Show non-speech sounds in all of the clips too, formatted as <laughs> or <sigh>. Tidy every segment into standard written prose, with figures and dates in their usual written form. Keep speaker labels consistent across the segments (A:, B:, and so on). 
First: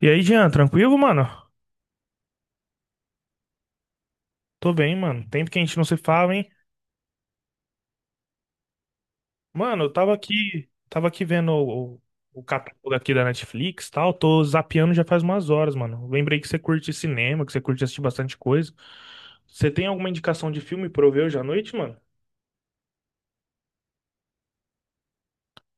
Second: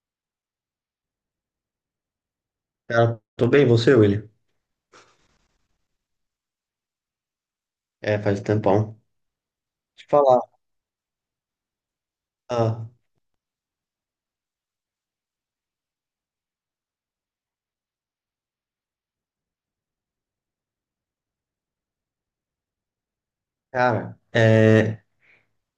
A: E aí, Jean, tranquilo, mano?
B: Cara, tô bem, você, William?
A: Tô bem, mano. Tempo que a gente não se fala, hein?
B: É, faz um tempão.
A: Mano, eu
B: Deixa eu
A: tava
B: falar.
A: aqui, tava aqui vendo o
B: Ah,
A: catálogo aqui da Netflix, e tal. Tô zapeando já faz umas horas, mano. Lembrei que você curte cinema, que você curte assistir bastante coisa. Você tem alguma indicação de filme pra eu ver hoje à noite, mano?
B: cara, é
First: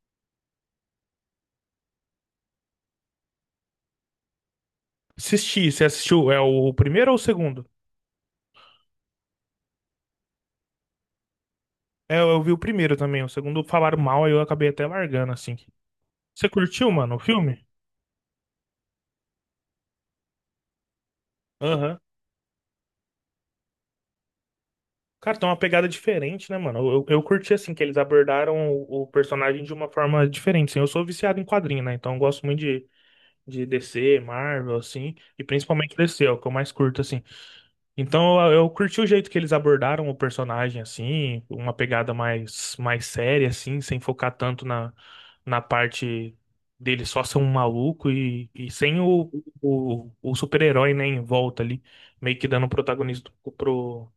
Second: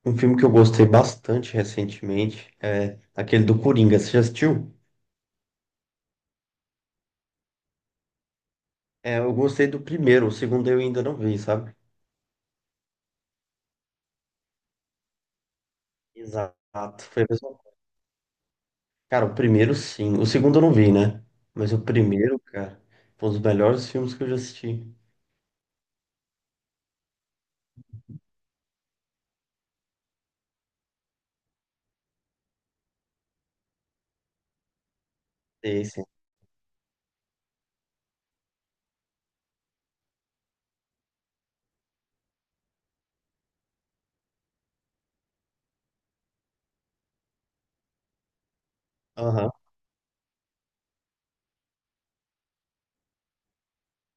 B: um filme que eu gostei bastante recentemente, é aquele do Coringa. Você já assistiu?
A: Assisti, você assistiu? É o primeiro ou o segundo?
B: É, eu gostei do primeiro, o segundo eu ainda não vi, sabe?
A: É, eu vi o primeiro também. O segundo falaram mal, aí eu acabei até largando, assim. Você curtiu,
B: Exato.
A: mano, o
B: Foi a mesma-
A: filme?
B: Cara, o primeiro sim. O segundo eu não vi, né? Mas o
A: Aham.
B: primeiro, cara, foi um dos melhores filmes que eu já assisti.
A: Cara, tem uma pegada diferente, né, mano? Eu curti, assim, que eles abordaram o personagem de uma forma diferente, assim. Eu sou viciado em quadrinho, né? Então eu gosto muito de DC, Marvel, assim, e principalmente
B: Esse.
A: DC, é o que eu mais curto, assim. Então eu curti o jeito que eles abordaram o personagem, assim, uma pegada mais séria, assim, sem focar tanto na parte dele só ser um maluco e sem o,
B: Aham.
A: o, o super-herói, né, em volta ali, meio que dando protagonismo pro,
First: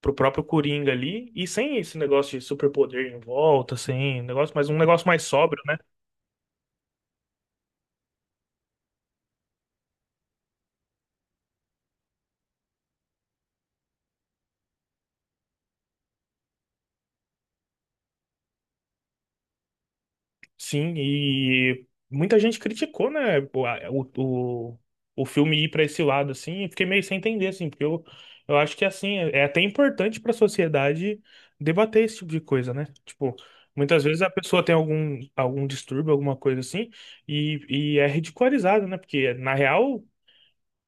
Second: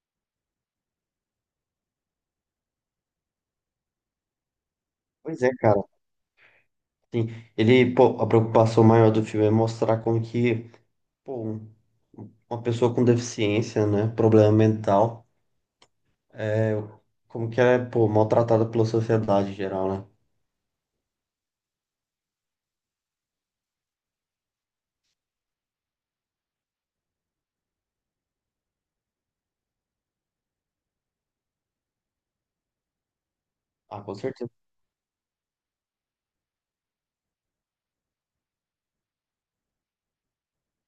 A: pro próprio Coringa ali, e sem esse negócio de superpoder em volta, sem negócio, mas um negócio mais
B: Pois é,
A: sóbrio, né?
B: cara. Sim, ele, pô, a preocupação maior do filme é mostrar como que, pô, uma pessoa com deficiência, né? Problema mental, é, como que é, pô, maltratada pela sociedade em geral, né?
A: Sim, e muita gente criticou, né, o, a- o, o filme ir para esse lado, assim, e fiquei meio sem entender, assim, porque eu acho que, assim, é até importante para a sociedade debater esse tipo de coisa, né? Tipo, muitas
B: Ah, com
A: vezes a
B: certeza.
A: pessoa tem algum distúrbio, alguma coisa assim, e, e é ridicularizado, né? Porque, na real,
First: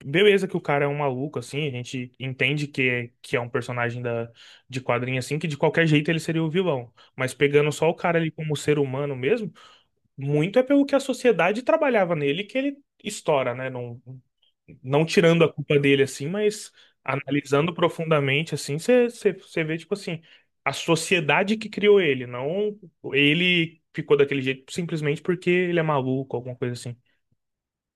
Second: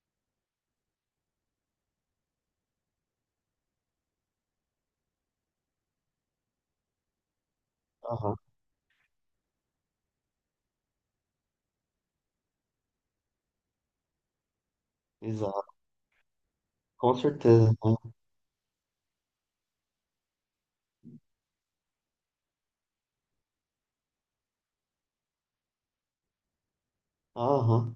A: beleza que o cara é um maluco, assim, a gente entende que é um personagem de quadrinho, assim, que de qualquer jeito ele seria o vilão. Mas pegando só o cara ali
B: Aham,
A: como ser humano mesmo, muito é pelo que a sociedade trabalhava nele que ele estoura, né? Não, não tirando a
B: exato.
A: culpa dele, assim, mas
B: Com
A: analisando
B: certeza, né?
A: profundamente, assim, você vê, tipo assim, a sociedade que criou ele, não ele ficou daquele jeito simplesmente porque ele é maluco, alguma coisa assim.
B: Aham.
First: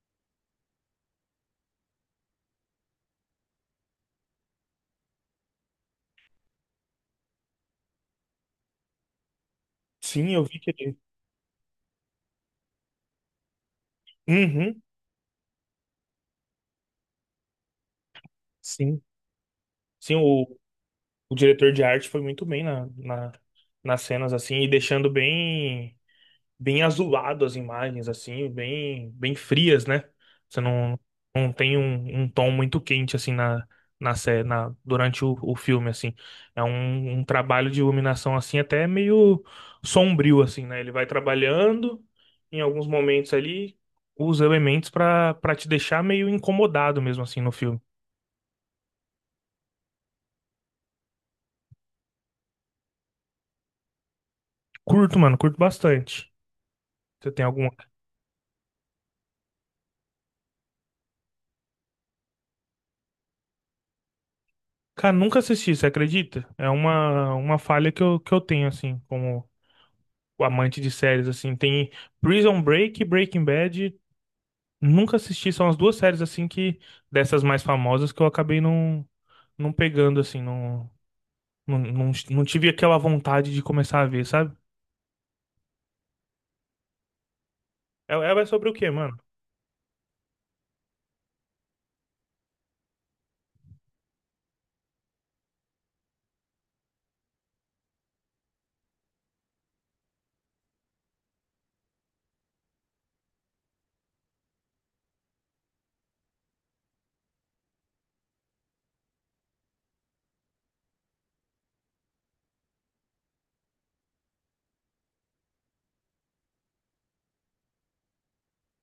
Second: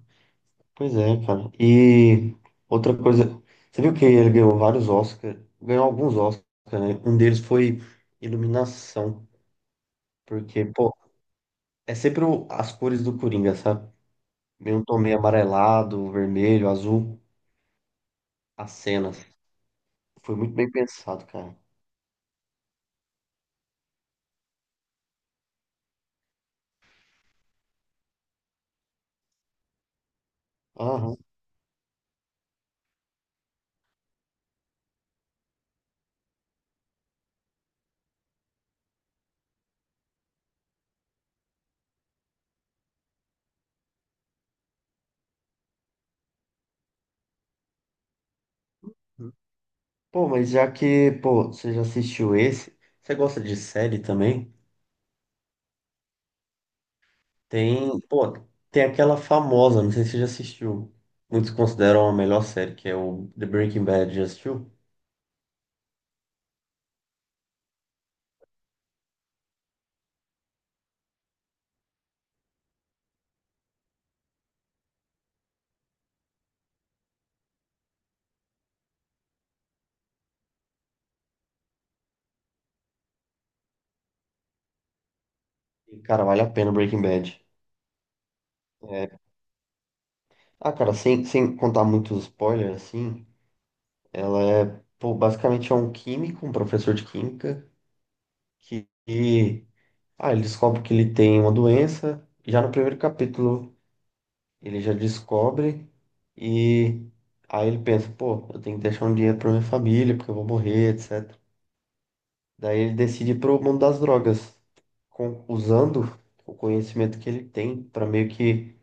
B: Pois é, cara. E outra coisa, você viu que ele ganhou vários Oscars, ganhou alguns Oscars, né? Um deles foi iluminação,
A: Sim, eu vi
B: porque,
A: que
B: pô,
A: ele...
B: é sempre as cores do Coringa, sabe? Meio
A: Uhum,
B: um tom meio amarelado, vermelho, azul, as
A: sim.
B: cenas.
A: Sim,
B: Foi muito
A: o
B: bem pensado,
A: o
B: cara.
A: diretor de arte foi muito bem nas cenas, assim, e deixando bem azulado as imagens, assim, bem frias, né? Você não,
B: Aham.
A: não tem um tom muito quente, assim, durante o filme, assim. É um trabalho de iluminação, assim, até meio sombrio, assim, né? Ele vai trabalhando, em alguns momentos ali, os elementos pra para te deixar meio incomodado mesmo, assim, no filme.
B: Pô, mas já que, pô, você já assistiu esse, você gosta de série também?
A: Curto, mano, curto bastante. Você tem algum...
B: Tem, pô, tem aquela famosa, não sei se você já assistiu. Muitos consideram a melhor série, que é o The Breaking Bad. Já assistiu?
A: Cara, nunca assisti, você acredita? É uma falha que eu tenho, assim, como amante de séries, assim. Tem Prison Break e Breaking Bad. Nunca assisti, são as duas séries, assim, que dessas mais famosas que eu acabei não pegando, assim, não tive aquela vontade de começar a ver, sabe?
B: E, cara, vale a pena Breaking Bad.
A: Ela é sobre o quê, mano?
B: É. Ah, cara, sem contar muitos spoilers, assim, ela é, pô, basicamente é um químico, um professor de química, que, que- ah, ele descobre que ele tem uma doença. E já no primeiro capítulo ele já descobre, e aí ele pensa, pô, eu tenho que deixar um dinheiro pra minha família, porque eu vou morrer, etc. Daí ele decide ir pro mundo das drogas, usando o conhecimento que ele tem pra meio que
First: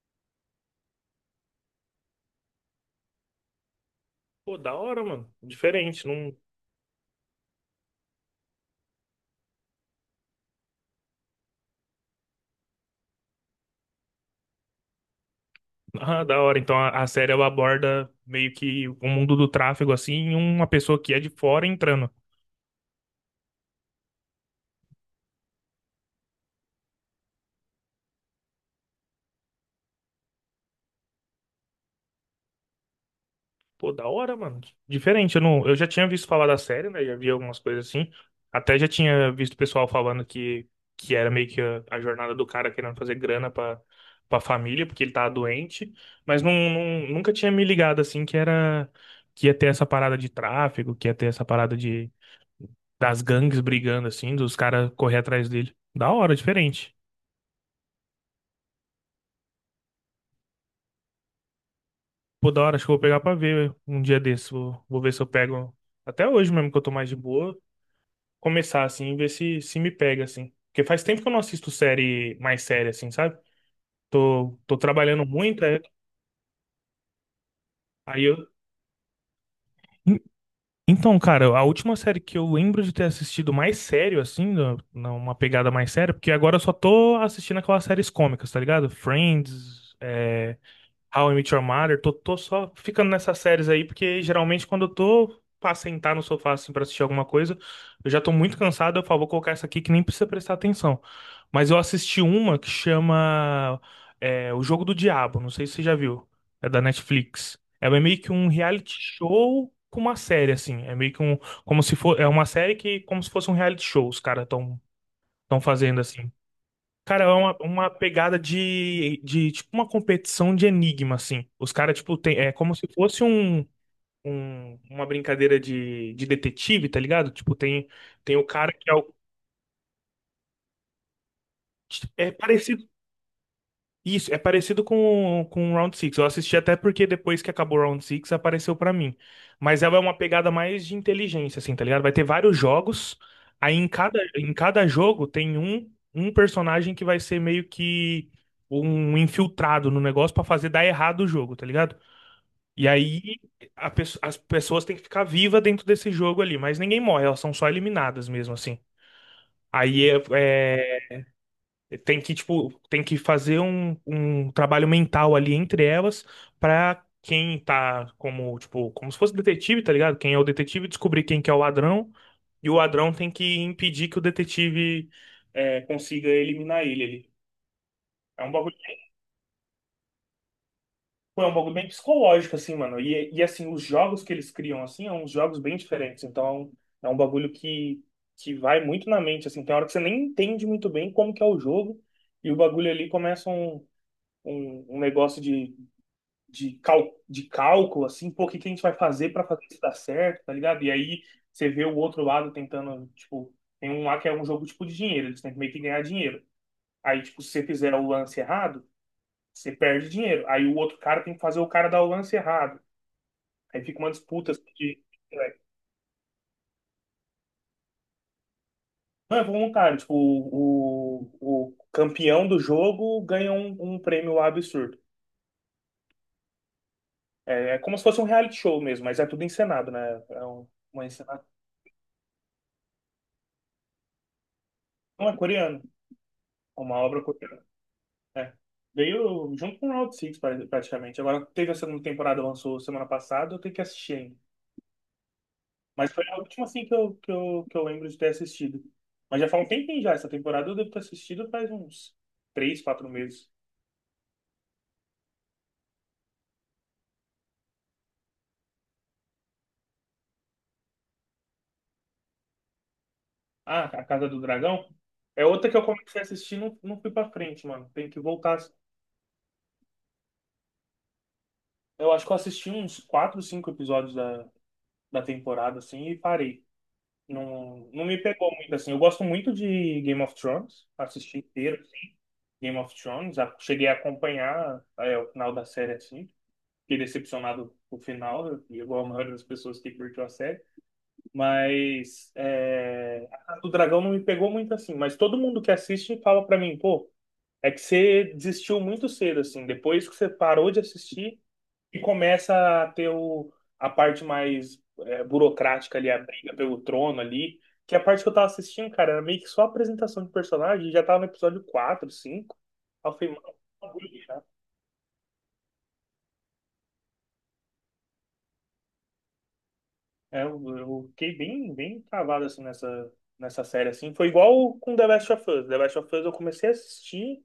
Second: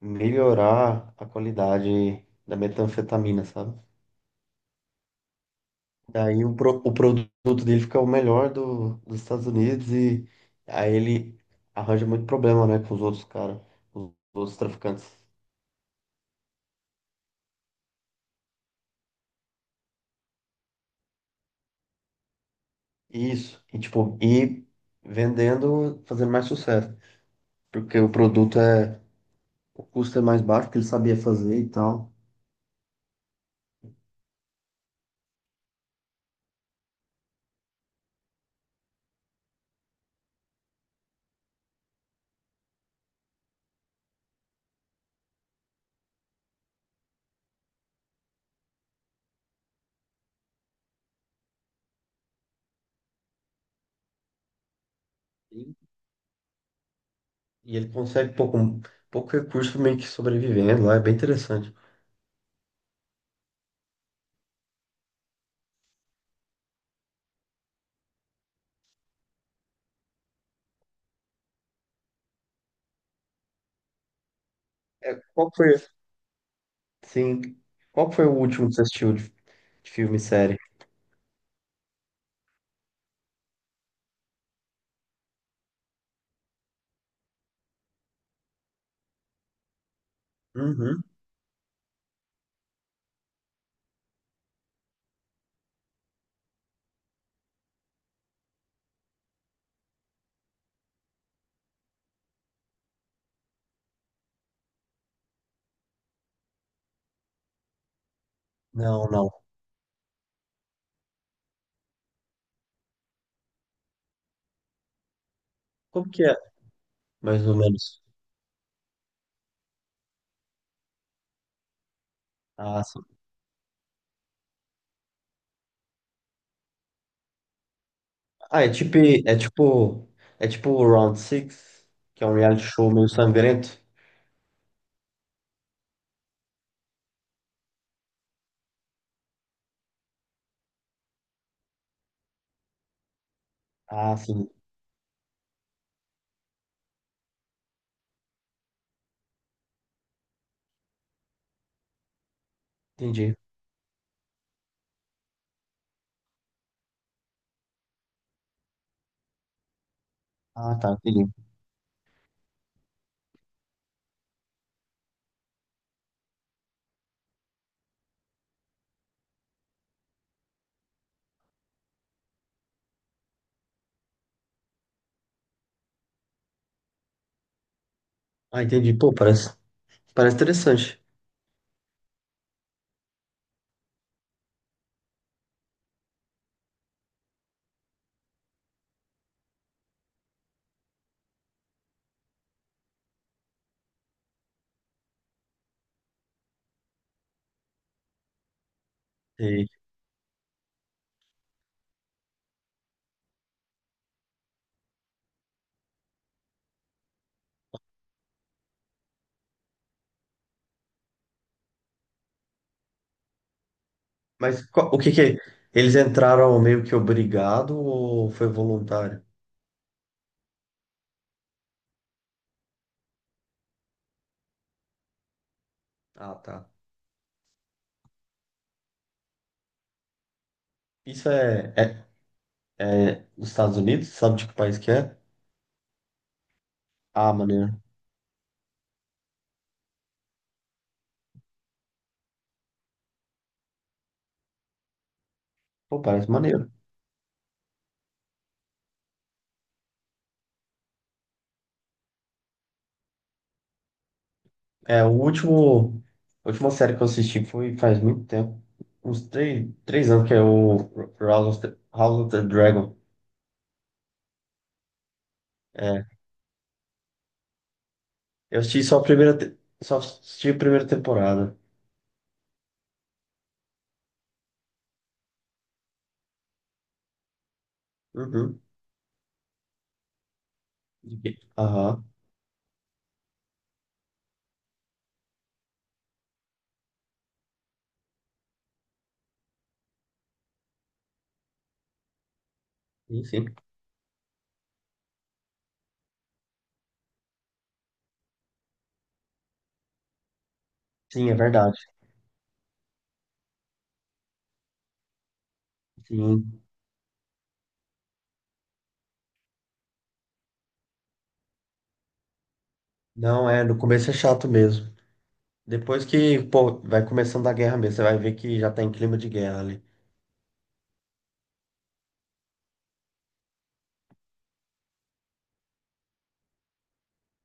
B: melhorar a qualidade da metanfetamina, sabe?
A: Pô, da hora, mano. Diferente, não...
B: Daí
A: <laughs>
B: o produto dele fica o melhor do, dos Estados Unidos, e aí ele arranja muito problema, né, com os outros caras, os outros traficantes.
A: Ah, da hora. Então a série, ela aborda meio que o mundo do tráfego, assim, e uma pessoa que é de fora entrando.
B: Isso, e tipo, e vendendo, fazendo mais sucesso, porque o produto é, o custo é mais baixo, que ele sabia fazer e tal,
A: Pô, da hora, mano. Diferente, eu não, eu já tinha visto falar da série, né? Já vi algumas coisas assim. Até já tinha visto o pessoal falando que era meio que a jornada do cara querendo fazer grana pra família, porque ele tava doente. Mas nunca tinha me ligado assim que era que ia ter essa parada de tráfico, que ia ter essa parada de das gangues brigando assim, dos caras correr atrás dele.
B: e,
A: Da hora, diferente.
B: e ele consegue pouco recurso meio que sobrevivendo lá, é bem interessante.
A: Pô, da hora, acho que eu vou pegar pra ver um dia desse. Vou ver se eu pego. Até hoje mesmo que eu tô mais de boa, começar, assim, e ver se me pega, assim. Porque faz tempo que eu não assisto série mais séria, assim, sabe? Tô
B: É,
A: trabalhando
B: qual
A: muito,
B: foi,
A: é,
B: sim, qual
A: aí
B: foi o
A: eu.
B: último que você assistiu de filme
A: En-
B: e série?
A: Então, cara, a última série que eu lembro de ter assistido mais sério, assim, numa pegada mais séria, porque agora eu só tô assistindo aquelas séries cômicas, tá ligado? Friends,
B: Uhum.
A: How I Met Your Mother, tô só ficando nessas séries aí, porque geralmente quando eu tô pra sentar no sofá assim pra assistir alguma coisa, eu já tô muito cansado, eu falo, vou colocar essa aqui que nem precisa prestar atenção. Mas eu assisti uma que chama O Jogo do Diabo, não sei se você já viu, é da Netflix. É meio que um reality
B: Não, não.
A: show com uma série, assim, é meio que um, como se for, é uma série que, como se fosse um reality show, os caras tão fazendo
B: Como que
A: assim.
B: é?
A: Cara, é
B: Mais ou
A: uma
B: menos.
A: pegada de, tipo, uma competição de enigma, assim. Os caras, tipo, tem, é como
B: Ah,
A: se
B: sim.
A: fosse uma brincadeira de detetive, tá ligado? Tipo, tem o
B: Ah,
A: cara que é o...
B: é tipo, é tipo o Round Six, que é
A: É
B: um reality
A: parecido
B: show meio sangrento.
A: Isso, é parecido com o Round Six. Eu assisti até porque depois que acabou o Round Six apareceu pra mim. Mas ela é uma pegada mais de inteligência, assim, tá ligado? Vai ter vários jogos, aí em
B: Ah,
A: cada,
B: sim,
A: em cada jogo tem um personagem que vai ser meio que um infiltrado no negócio pra fazer dar errado o jogo, tá ligado? E
B: entendi.
A: aí as pessoas têm que ficar vivas dentro desse jogo ali, mas ninguém morre, elas são só eliminadas mesmo, assim. Aí
B: Ah, tá, entendi.
A: tem que, tipo, tem que fazer um trabalho mental ali entre elas pra quem tá tipo, como se fosse detetive, tá ligado? Quem é o detetive descobrir quem que é o ladrão e o ladrão tem que impedir que o detetive consiga eliminar ele ali. É um
B: Ah,
A: bagulho,
B: entendi. Pô, parece interessante.
A: tipo, é um bagulho bem psicológico, assim, mano. E, assim, os jogos que eles criam, assim, são uns jogos bem diferentes. Então, é um bagulho que vai muito na mente, assim. Tem hora que você nem entende muito bem como que é o jogo e o bagulho ali começa um negócio de cálculo, assim, pô, o que que a gente vai fazer para fazer
B: E-
A: isso dar certo, tá ligado? E aí você vê o outro lado tentando, tipo, tem um lá que é um jogo tipo de dinheiro, eles têm que meio que ganhar dinheiro. Aí, tipo, se você fizer o lance errado, você perde dinheiro. Aí o outro cara tem que fazer o cara dar o lance errado. Aí fica uma disputa assim,
B: mas
A: de.
B: o que que é? Eles entraram meio que obrigado ou foi voluntário?
A: Não, é voluntário. Tipo, o campeão do jogo ganha um prêmio lá absurdo.
B: Ah, tá.
A: É, é como se fosse um reality show mesmo, mas é tudo encenado, né? É uma
B: Isso
A: encenação.
B: é, é, é nos Estados Unidos? Sabe de que país que é?
A: Não é coreano, é uma obra
B: Ah,
A: coreana.
B: maneiro.
A: É. Veio junto com o Round Six praticamente. Agora teve a segunda temporada, lançou semana passada, eu tenho que assistir ainda.
B: Pô,
A: Mas foi
B: parece
A: a última
B: maneiro.
A: assim que eu lembro de ter assistido. Mas já faz um tempinho já, essa temporada eu devo ter assistido faz uns 3, 4 meses.
B: É, o último, a última série que eu assisti foi faz muito tempo. Uns três, três anos, que é o House of the Dragon.
A: Ah, A Casa do Dragão é outra que eu
B: É,
A: comecei a assistir e não fui pra frente, mano. Tem que voltar.
B: eu assisti só a primeira, te- só assisti a primeira temporada.
A: Eu acho que eu assisti uns 4, 5 episódios da temporada assim e parei. Não me pegou
B: Uhum.
A: muito assim. Eu gosto muito de Game of Thrones,
B: De
A: assisti
B: quê?
A: inteiro
B: Aham,
A: Game of Thrones, cheguei a acompanhar o final da série assim. Fiquei decepcionado com o final, igual a maioria das pessoas que curtiu a série. Mas
B: sim,
A: a
B: sim.
A: Casa do Dragão não me pegou muito assim. Mas todo mundo que assiste fala pra mim, pô, é que você desistiu muito cedo assim. Depois que você parou de
B: Sim, é
A: assistir,
B: verdade.
A: e começa a ter a parte mais burocrática ali, a briga
B: Sim.
A: pelo trono ali, que é a parte que eu tava assistindo, cara, era meio que só apresentação de personagem, já tava no episódio 4 cinco. Aí eu falei, mano,
B: Não,
A: que
B: é, no
A: bagulho
B: começo é
A: chato.
B: chato mesmo. Depois que, pô, vai começando a guerra mesmo, você vai ver que já tá em clima de guerra ali.
A: Eu fiquei bem travado assim nessa série, assim. Foi igual com The Last of Us. The Last of Us eu comecei a assistir,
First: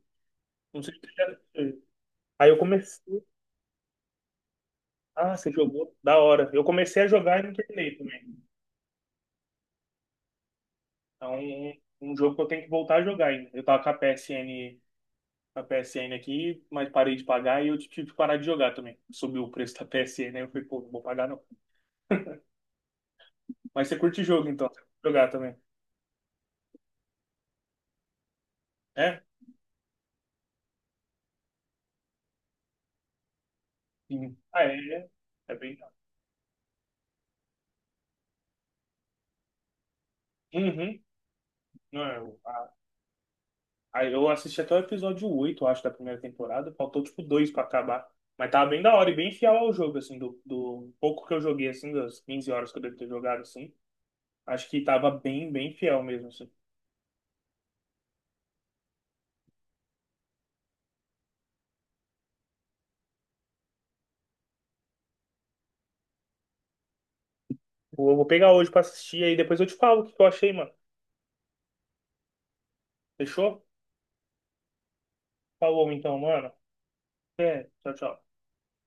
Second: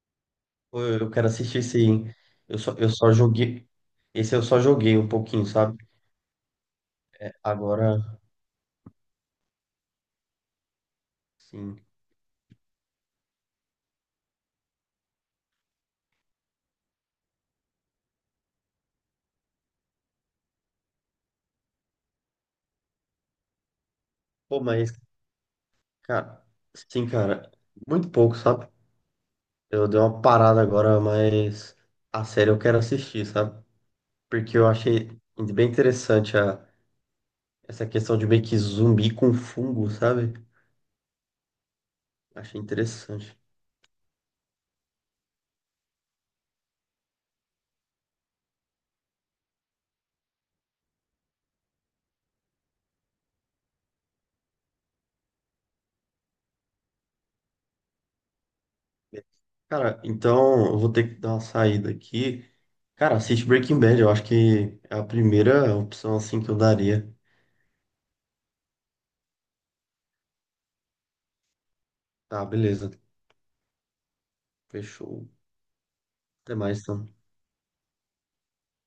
B: Pô,
A: não sei
B: eu
A: se
B: eu
A: você já
B: quero assistir esse,
A: assistiu.
B: hein?
A: Aí eu
B: Eu só
A: comecei.
B: joguei. Esse eu só joguei um
A: Ah,
B: pouquinho,
A: você
B: sabe?
A: jogou? Da hora. Eu comecei a jogar e não terminei
B: Agora,
A: também. Então, um
B: sim.
A: um jogo que eu tenho que voltar a jogar ainda. Eu tava com a PSN na P S N aqui, mas parei de pagar e eu tive que parar de jogar também. Subiu o preço da P PSN, aí eu falei, pô, não vou pagar não. Mas você curte jogo
B: Pô,
A: então, você curte
B: mas,
A: jogar também.
B: cara, sim, cara, muito pouco, sabe?
A: É?
B: Eu dei uma parada agora, mas a série eu quero assistir, sabe?
A: Sim.
B: Porque
A: Ah,
B: eu
A: é, é,
B: achei
A: é
B: bem
A: bem.
B: interessante a, essa questão de meio que zumbi com fungo, sabe?
A: Uhum. Não,
B: Achei interessante.
A: aí eu assisti até o episódio 8, acho, da primeira temporada. Faltou tipo dois pra acabar. Mas tava bem da hora e bem fiel ao jogo, assim, do pouco que eu joguei, assim, das 15 horas que eu devo ter jogado, assim. Acho que tava bem fiel mesmo, assim.
B: Cara, então eu vou ter que dar uma saída aqui. Cara, assiste Breaking Bad, eu acho que é a primeira opção assim que eu daria.
A: Vou pegar hoje pra assistir aí, depois eu te falo o que eu achei, mano.
B: Tá, beleza.
A: Fechou?
B: Fechou.
A: Falou então, mano.
B: Até mais, então.
A: É, tchau, tchau.